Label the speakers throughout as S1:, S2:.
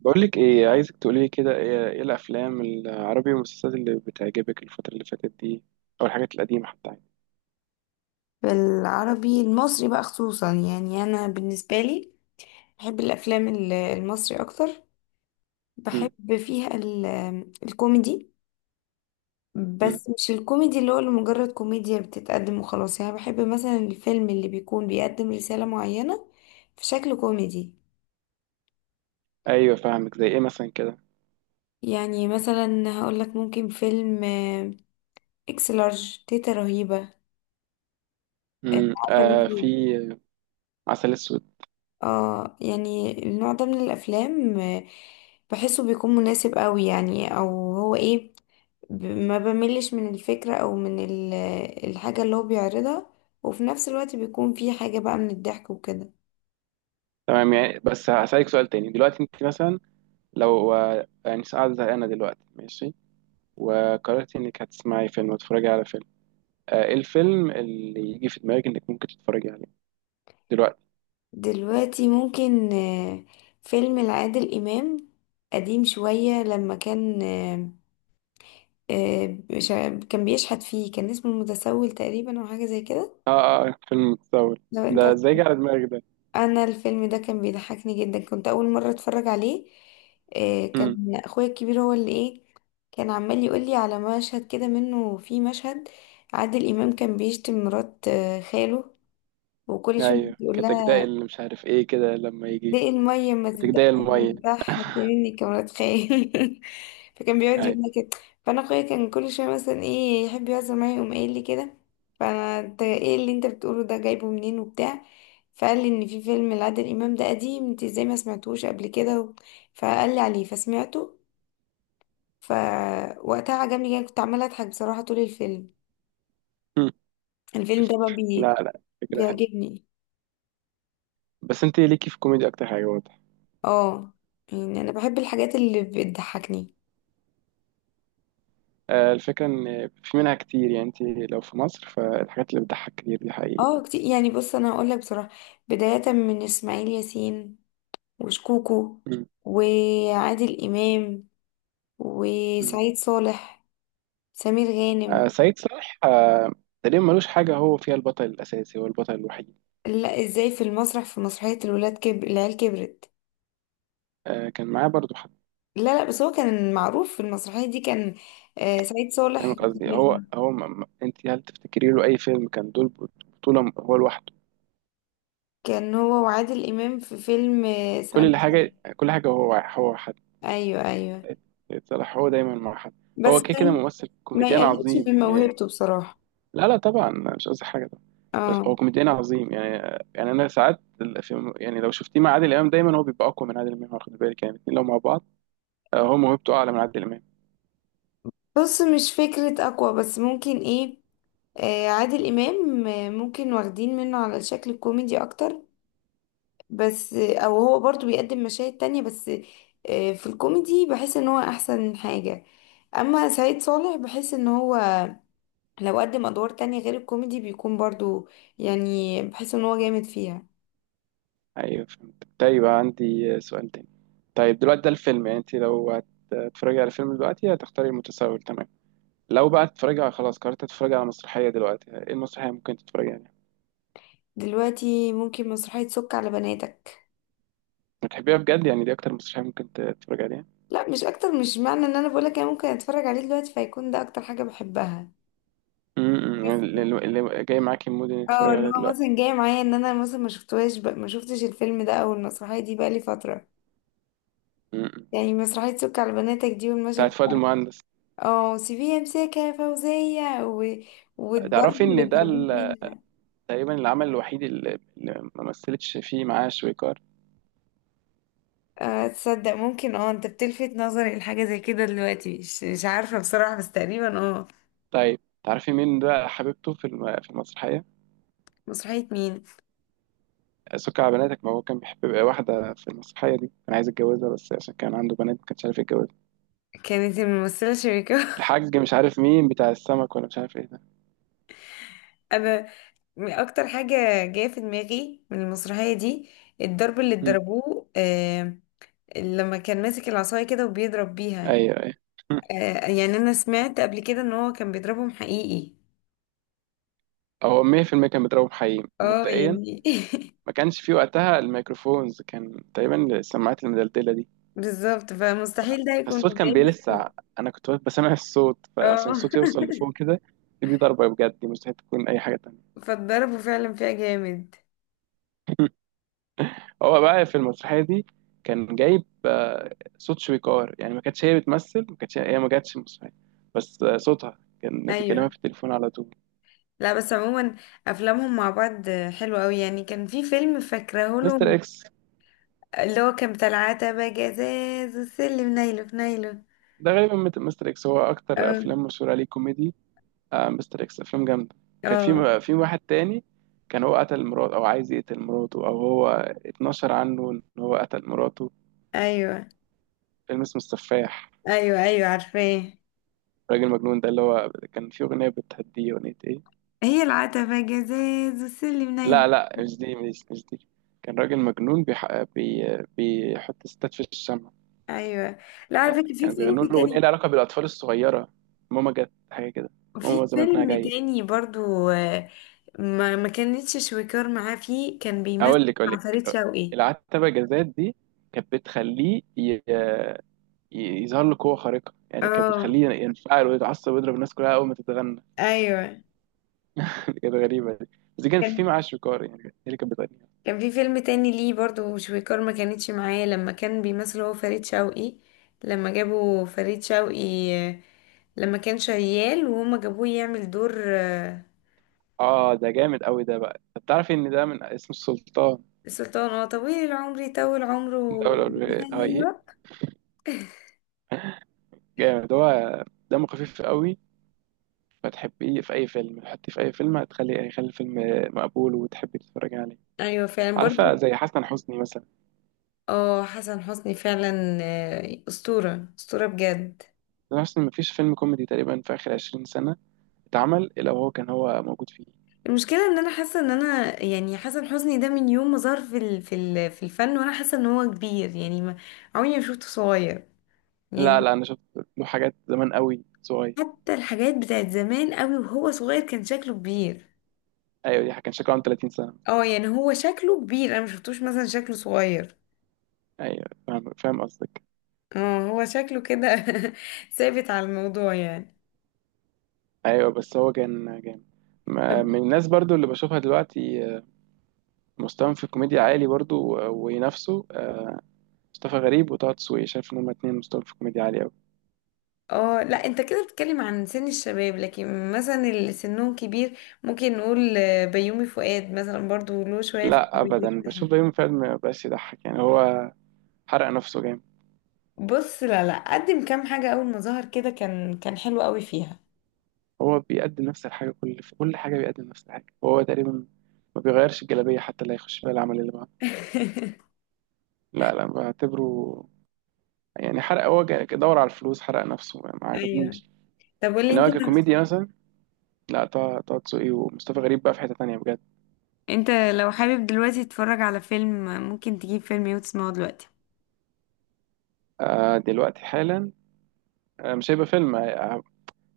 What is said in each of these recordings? S1: بقول لك ايه، عايزك تقولي لي كده، إيه الافلام العربي والمسلسلات اللي بتعجبك الفتره اللي فاتت دي، او الحاجات القديمه حتى يعني.
S2: بالعربي المصري بقى، خصوصا يعني انا بالنسبه لي، بحب الافلام المصري اكتر.
S1: امم
S2: بحب فيها الكوميدي.
S1: امم
S2: بس مش الكوميدي اللي هو لمجرد كوميديا بتتقدم وخلاص، يعني بحب مثلا الفيلم اللي بيكون بيقدم رساله معينه في شكل كوميدي.
S1: ايوه، فاهمك. زي ايه مثلا كده؟
S2: يعني مثلا هقول لك، ممكن فيلم اكس لارج، تيتا رهيبه، عسل
S1: آه، في.
S2: أسود.
S1: عسل اسود.
S2: اه، يعني النوع ده من الافلام بحسه بيكون مناسب قوي يعني، او هو ايه، ما بملش من الفكرة او من الحاجة اللي هو بيعرضها، وفي نفس الوقت بيكون في حاجة بقى من الضحك وكده.
S1: تمام، يعني. بس هسألك سؤال تاني دلوقتي، انت مثلا لو يعني قاعده زهقانه دلوقتي، ماشي، وقررتي انك هتسمعي فيلم وتتفرجي على فيلم، ايه الفيلم اللي يجي في دماغك انك ممكن تتفرجي عليه دلوقتي؟
S2: دلوقتي ممكن فيلم لعادل إمام قديم شوية، لما كان كان بيشحت فيه، كان اسمه المتسول تقريبا او حاجة زي كده.
S1: اه، اه، فيلم متصور.
S2: لو انت،
S1: ده ازاي جه على دماغك ده؟
S2: انا الفيلم ده كان بيضحكني جدا، كنت اول مره اتفرج عليه. إيه،
S1: مم.
S2: كان اخويا الكبير هو اللي ايه، كان عمال يقول لي على مشهد كده منه. في مشهد عادل امام كان بيشتم مرات خاله، وكل شويه
S1: ايوه،
S2: يقول لها:
S1: كتجداء اللي مش عارف ايه كده، لما
S2: دق
S1: يجي
S2: المية، ما تبدأ
S1: كتجداء الميه.
S2: مرتاح، هتعملني كمان خيال. فكان بيقعد
S1: ايوه.
S2: يقول لي كده. فأنا أخويا كان كل شوية مثلا، إيه، يحب يهزر معايا، يقوم قايل لي كده. فأنا: أنت إيه اللي أنت بتقوله ده، جايبه منين وبتاع؟ فقال لي إن في فيلم لعادل إمام ده قديم، أنت إزاي ما سمعتوش قبل كده فقال لي عليه فسمعته. فوقتها عجبني جدا، كنت عمالة أضحك بصراحة طول الفيلم.
S1: مم.
S2: الفيلم ده بقى
S1: لا، لا، فكره حلوه.
S2: بيعجبني.
S1: بس انت ليكي في الكوميديا اكتر حاجه، واضح.
S2: اه، يعني أنا بحب الحاجات اللي بتضحكني.
S1: الفكره ان في منها كتير يعني. انت لو في مصر فالحاجات اللي بتضحك كتير دي حقيقي.
S2: اه كتير، يعني بص، انا هقول لك بصراحه، بدايه من اسماعيل ياسين، وشكوكو،
S1: مم.
S2: وعادل امام،
S1: مم.
S2: وسعيد صالح، سمير غانم.
S1: سعيد صالح تقريبا ملوش حاجه هو فيها البطل الاساسي، هو البطل الوحيد.
S2: لا، ازاي، في المسرح، في مسرحيه الولاد كبر العيال كبرت.
S1: كان معاه برضو حد.
S2: لا لا، بس هو كان معروف في المسرحيه دي، كان سعيد صالح.
S1: فاهمك قصدي. هو
S2: من-
S1: انت هل تفتكري له اي فيلم كان دول بطوله هو لوحده؟
S2: كان هو وعادل امام في فيلم
S1: كل
S2: سلام يا
S1: اللي
S2: صاحبي.
S1: حاجه كل حاجه، هو
S2: ايوه، ايوه.
S1: صلاح هو دايما مع حد.
S2: بس
S1: هو كده كده
S2: كان
S1: ممثل
S2: ما
S1: كوميديان
S2: يقلقش
S1: عظيم
S2: من
S1: يعني.
S2: موهبته بصراحه.
S1: لا، لا، طبعا، مش قصدي حاجه طبعا. بس هو
S2: اه،
S1: كوميديان عظيم يعني. انا ساعات في يعني، لو شفتيه مع عادل امام دايما هو بيبقى اقوى من عادل امام، واخد بالك؟ يعني الاثنين لو مع بعض، هو موهبته اعلى من عادل امام.
S2: بص، مش فكرة أقوى، بس ممكن إيه، عادل إمام ممكن واخدين منه على الشكل الكوميدي أكتر، بس أو هو برضو بيقدم مشاهد تانية. بس في الكوميدي بحس إن هو أحسن حاجة. أما سعيد صالح بحس إن هو لو قدم أدوار تانية غير الكوميدي بيكون برضو، يعني بحس إن هو جامد فيها.
S1: ايوه، فهمت. طيب عندي سؤال تاني. طيب دلوقتي ده الفيلم يعني، انت لو هتتفرجي على فيلم دلوقتي هتختاري المتسول، تمام. لو بقى هتتفرجي على، خلاص قررت تتفرجي على مسرحيه دلوقتي، ايه المسرحيه ممكن تتفرجي عليها؟
S2: دلوقتي ممكن مسرحية سك على بناتك.
S1: بتحبيها بجد يعني؟ دي اكتر مسرحيه ممكن تتفرجي عليها؟
S2: لا، مش أكتر، مش معنى إن أنا بقولك أنا ممكن أتفرج عليه دلوقتي فيكون ده أكتر حاجة بحبها.
S1: يعني اللي جاي معاكي المود انك
S2: اه،
S1: تتفرجي
S2: اللي
S1: عليها
S2: هو
S1: دلوقتي.
S2: مثلا جاي معايا ان انا مثلا ما شفتهاش بقى، ما شفتش الفيلم ده او المسرحيه دي بقى لي فتره.
S1: امم
S2: يعني مسرحيه سك على بناتك دي، والمشهد
S1: بتاعت
S2: بتاع،
S1: فؤاد المهندس.
S2: اه، سيبيها امسكها يا فوزيه والضرب
S1: تعرفي
S2: اللي
S1: ان ده
S2: اتضربوه فيها.
S1: تقريبا العمل الوحيد اللي ما مثلتش فيه معاه شويكار.
S2: تصدق، ممكن، اه، انت بتلفت نظري لحاجه زي كده دلوقتي، مش عارفه بصراحه، بس تقريبا اه.
S1: طيب تعرفي مين بقى حبيبته في في المسرحيه؟
S2: مسرحيه مين؟
S1: سكر على بناتك، ما هو كان بيحب واحده في المسرحيه دي، كان عايز يتجوزها بس عشان كان عنده بنات ما كانش عارف يتجوزها.
S2: كانت الممثله شريكة.
S1: الحاج مش عارف مين، بتاع السمك، ولا مش عارف ايه ده.
S2: انا اكتر حاجه جايه في دماغي من المسرحيه دي الضرب اللي
S1: امم.
S2: اتضربوه، لما كان ماسك العصايه كده وبيضرب بيها.
S1: ايوه، ايوه.
S2: يعني انا سمعت قبل كده ان هو كان بيضربهم حقيقي.
S1: هو 100% كان بيضربه بحقيقي
S2: اه،
S1: مبدئيا.
S2: يعني.
S1: ما كانش فيه وقتها الميكروفونز، كان تقريبا السماعات المدلدله دي.
S2: بالظبط، فمستحيل ده يكون
S1: فالصوت كان
S2: جاي.
S1: بيلسع. انا كنت واقف بسمع الصوت، فعشان
S2: اه.
S1: الصوت يوصل لفوق كده، دي ضربة بجد، دي مستحيل تكون اي حاجة تانية.
S2: فاتضربوا فعلا فيها جامد.
S1: هو بقى في المسرحية دي كان جايب صوت شويكار يعني، ما كانتش هي بتمثل، ما كانتش هي، ما جاتش المسرحية. بس صوتها كان بيكلمها
S2: ايوه.
S1: في التليفون على طول.
S2: لا، بس عموما افلامهم مع بعض حلوه قوي، يعني كان في فيلم فاكراه
S1: مستر
S2: لهم،
S1: اكس،
S2: اللي هو كان بتاع العتبه جزاز والسلم نايله في نايله.
S1: ده غالبا مستر اكس هو اكتر
S2: اه،
S1: افلام مشهورة عليه كوميدي. مستر اكس افلام جامدة. كان
S2: اه.
S1: في واحد تاني، كان هو قتل مراته، او عايز يقتل مراته، او هو اتنشر عنه ان هو قتل مراته.
S2: ايوه،
S1: فيلم اسمه السفاح،
S2: ايوه. ايوه، عارفاه.
S1: راجل مجنون، ده اللي هو كان في أغنية بتهديه. أغنية إيه؟
S2: هي العتبة جزاز والسلم
S1: لا،
S2: نيل.
S1: لا، مش دي، مش دي. كان راجل مجنون، بيحط ستات في الشمع.
S2: ايوه. لا، على فكرة في
S1: كان بيغنوا
S2: فيلم
S1: له أغنية
S2: تاني،
S1: لها علاقة بالأطفال الصغيرة. ماما جت، حاجة كده.
S2: في
S1: ماما زمانها
S2: فيلم
S1: جاية.
S2: تاني برضو ما كانتش شويكار معاه فيه، كان بيمثل
S1: أقول
S2: مع فريد
S1: لك،
S2: شوقي.
S1: العتبة جزات دي كانت بتخليه يظهر له قوة خارقة يعني، كانت
S2: اه،
S1: بتخليه ينفعل ويتعصب ويضرب الناس كلها أول ما تتغنى.
S2: ايوه.
S1: كانت غريبة دي. بس دي كان في
S2: كان
S1: معاه شويكار يعني، هي اللي كانت بتغني.
S2: كان في فيلم تاني ليه برضو شويكار ما كانتش معاه، لما كان بيمثل هو فريد شوقي. لما جابوا فريد شوقي، آه، لما كان شيال وهما جابوه يعمل دور
S1: اه، ده جامد قوي ده، بقى انت بتعرف ان ده من اسم السلطان،
S2: السلطان. اه، طويل العمر، يطول عمره.
S1: دولة الهاي.
S2: ايوه،
S1: جامد هو، دمه خفيف قوي. فتحبيه في اي فيلم، تحطيه في اي فيلم يخلي الفيلم مقبول وتحبي تتفرجي عليه.
S2: ايوه، فعلا
S1: عارفة
S2: برضو.
S1: زي حسن حسني مثلا.
S2: اه، حسن حسني فعلا، اسطوره، اسطوره بجد.
S1: حسن حسني مفيش فيلم كوميدي تقريبا في اخر 20 سنة اتعمل الا وهو كان هو موجود فيه.
S2: المشكله ان انا حاسه ان انا يعني حسن حسني ده من يوم ما ظهر في الفن، وانا حاسه ان هو كبير، يعني ما، عمري ما شفته صغير
S1: لا،
S2: يعني.
S1: لا، انا شفت له حاجات زمان قوي، صغير.
S2: حتى الحاجات بتاعت زمان قوي وهو صغير كان شكله كبير.
S1: ايوه، دي كان شكله عنده 30 سنة.
S2: اه، يعني هو شكله كبير، انا ما شفتوش مثلا شكله صغير.
S1: ايوه، فاهم فاهم قصدك.
S2: اه، هو شكله كده. ثابت على الموضوع يعني.
S1: ايوه، بس هو كان جامد. من الناس برضو اللي بشوفها دلوقتي مستواهم في الكوميديا عالي برضو، وينافسوا مصطفى غريب وطه دسوقي، شايف ان هما اتنين مستواهم في الكوميديا عالي قوي.
S2: اه. لا، انت كده بتتكلم عن سن الشباب، لكن مثلا اللي سنهم كبير، ممكن نقول بيومي فؤاد مثلا، برضو له شوية في
S1: لا،
S2: الميوزك
S1: ابدا،
S2: ده حلو.
S1: بشوف بيومي فؤاد ما بقاش يضحك يعني، هو حرق نفسه جامد.
S2: بص، لا لا، قدم كام حاجة اول ما ظهر كده، كان حلو قوي فيها.
S1: هو بيقدم نفس الحاجه كل، في كل حاجه بيقدم نفس الحاجه وهو تقريبا ما بيغيرش الجلابيه حتى اللي هيخش فيها العمل اللي بعده. لا، لا، بعتبره يعني حرق، هو دور على الفلوس حرق نفسه ما
S2: ايوه.
S1: عجبنيش.
S2: طب قولي انت،
S1: انما ككوميديا مثلا، لا، طه دسوقي ومصطفى غريب بقى في حته تانيه بجد.
S2: انت لو حابب دلوقتي تتفرج على فيلم، ممكن تجيب فيلم ايه وتسمعه دلوقتي؟
S1: دلوقتي حالا، مش هيبقى فيلم.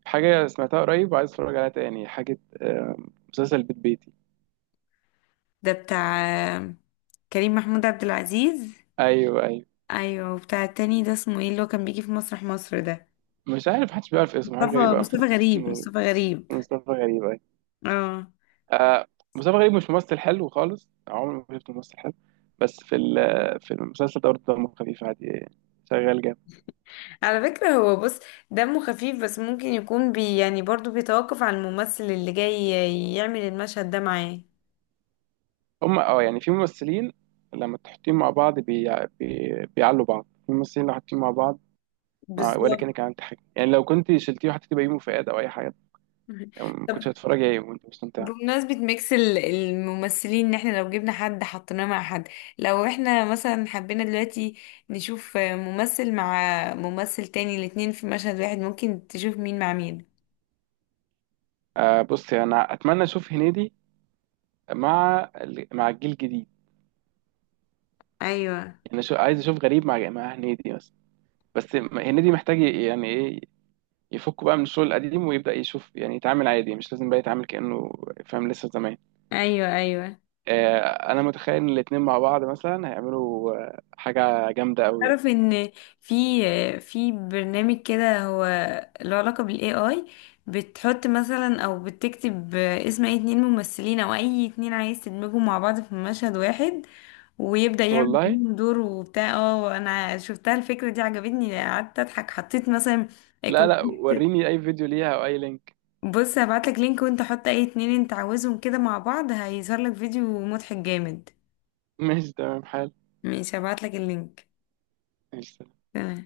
S1: حاجة سمعتها قريب وعايز اتفرج عليها تاني حاجة، مسلسل بيت بيتي.
S2: ده بتاع آه، كريم محمود عبد العزيز.
S1: ايوه، ايوه.
S2: ايوه. وبتاع التاني ده اسمه ايه، اللي هو كان بيجي في مسرح مصر ده؟
S1: مش عارف، محدش بيعرف اسمه، حاجة غريبة أوي.
S2: مصطفى غريب،
S1: اسمه
S2: مصطفى غريب.
S1: مصطفى غريب، ايوه.
S2: اه،
S1: آه. مصطفى غريب مش ممثل حلو خالص، عمري ما شفت ممثل حلو. بس في في المسلسل ده برضه دمه خفيف عادي، شغال جامد.
S2: على فكرة هو، بص، دمه خفيف، بس ممكن يكون يعني برضو بيتوقف على الممثل اللي جاي يعمل المشهد ده معاه.
S1: هم، اه، يعني في ممثلين لما تحطيهم مع بعض بيعلوا بعض. في ممثلين لو حاطين مع بعض مع... ولا
S2: بالظبط.
S1: كأنك عملت حاجة يعني، لو كنت شلتيه وحطيتيه بيومي فؤاد او اي حاجة يعني ما
S2: طب،
S1: كنتش هتتفرج عليه وانت مستمتع.
S2: بمناسبة ميكس الممثلين، ان احنا لو جبنا حد حطيناه مع حد، لو احنا مثلا حبينا دلوقتي نشوف ممثل مع ممثل تاني، الاتنين في مشهد واحد، ممكن تشوف مين مع مين؟
S1: آه، بصي، انا اتمنى اشوف هنيدي مع مع الجيل الجديد.
S2: ايوه،
S1: يعني شو عايز اشوف، غريب مع هنيدي بس. بس هنيدي محتاج يعني ايه، يفك بقى من الشغل القديم ويبدا يشوف، يعني يتعامل عادي، مش لازم بقى يتعامل كانه فاهم لسه زمان.
S2: ايوه، ايوه.
S1: آه، انا متخيل ان الاتنين مع بعض مثلا هيعملوا حاجه جامده قوي.
S2: تعرف ان في في برنامج كده، هو له علاقة بالاي اي، بتحط مثلا او بتكتب اسم اي اتنين ممثلين، او اي اتنين عايز تدمجهم مع بعض في مشهد واحد، ويبدأ يعمل
S1: والله.
S2: بينهم دور وبتاع. اه، انا شفتها الفكرة دي عجبتني، قعدت اضحك، حطيت مثلا آه،
S1: لا،
S2: كنت
S1: لا، وريني اي فيديو ليها او اي لينك.
S2: بص، هبعتلك لينك، وانت حط اي اتنين انت عاوزهم كده مع بعض، هيظهر لك فيديو مضحك جامد.
S1: ماشي، تمام حال.
S2: ماشي، هبعتلك اللينك.
S1: ماشي.
S2: تمام.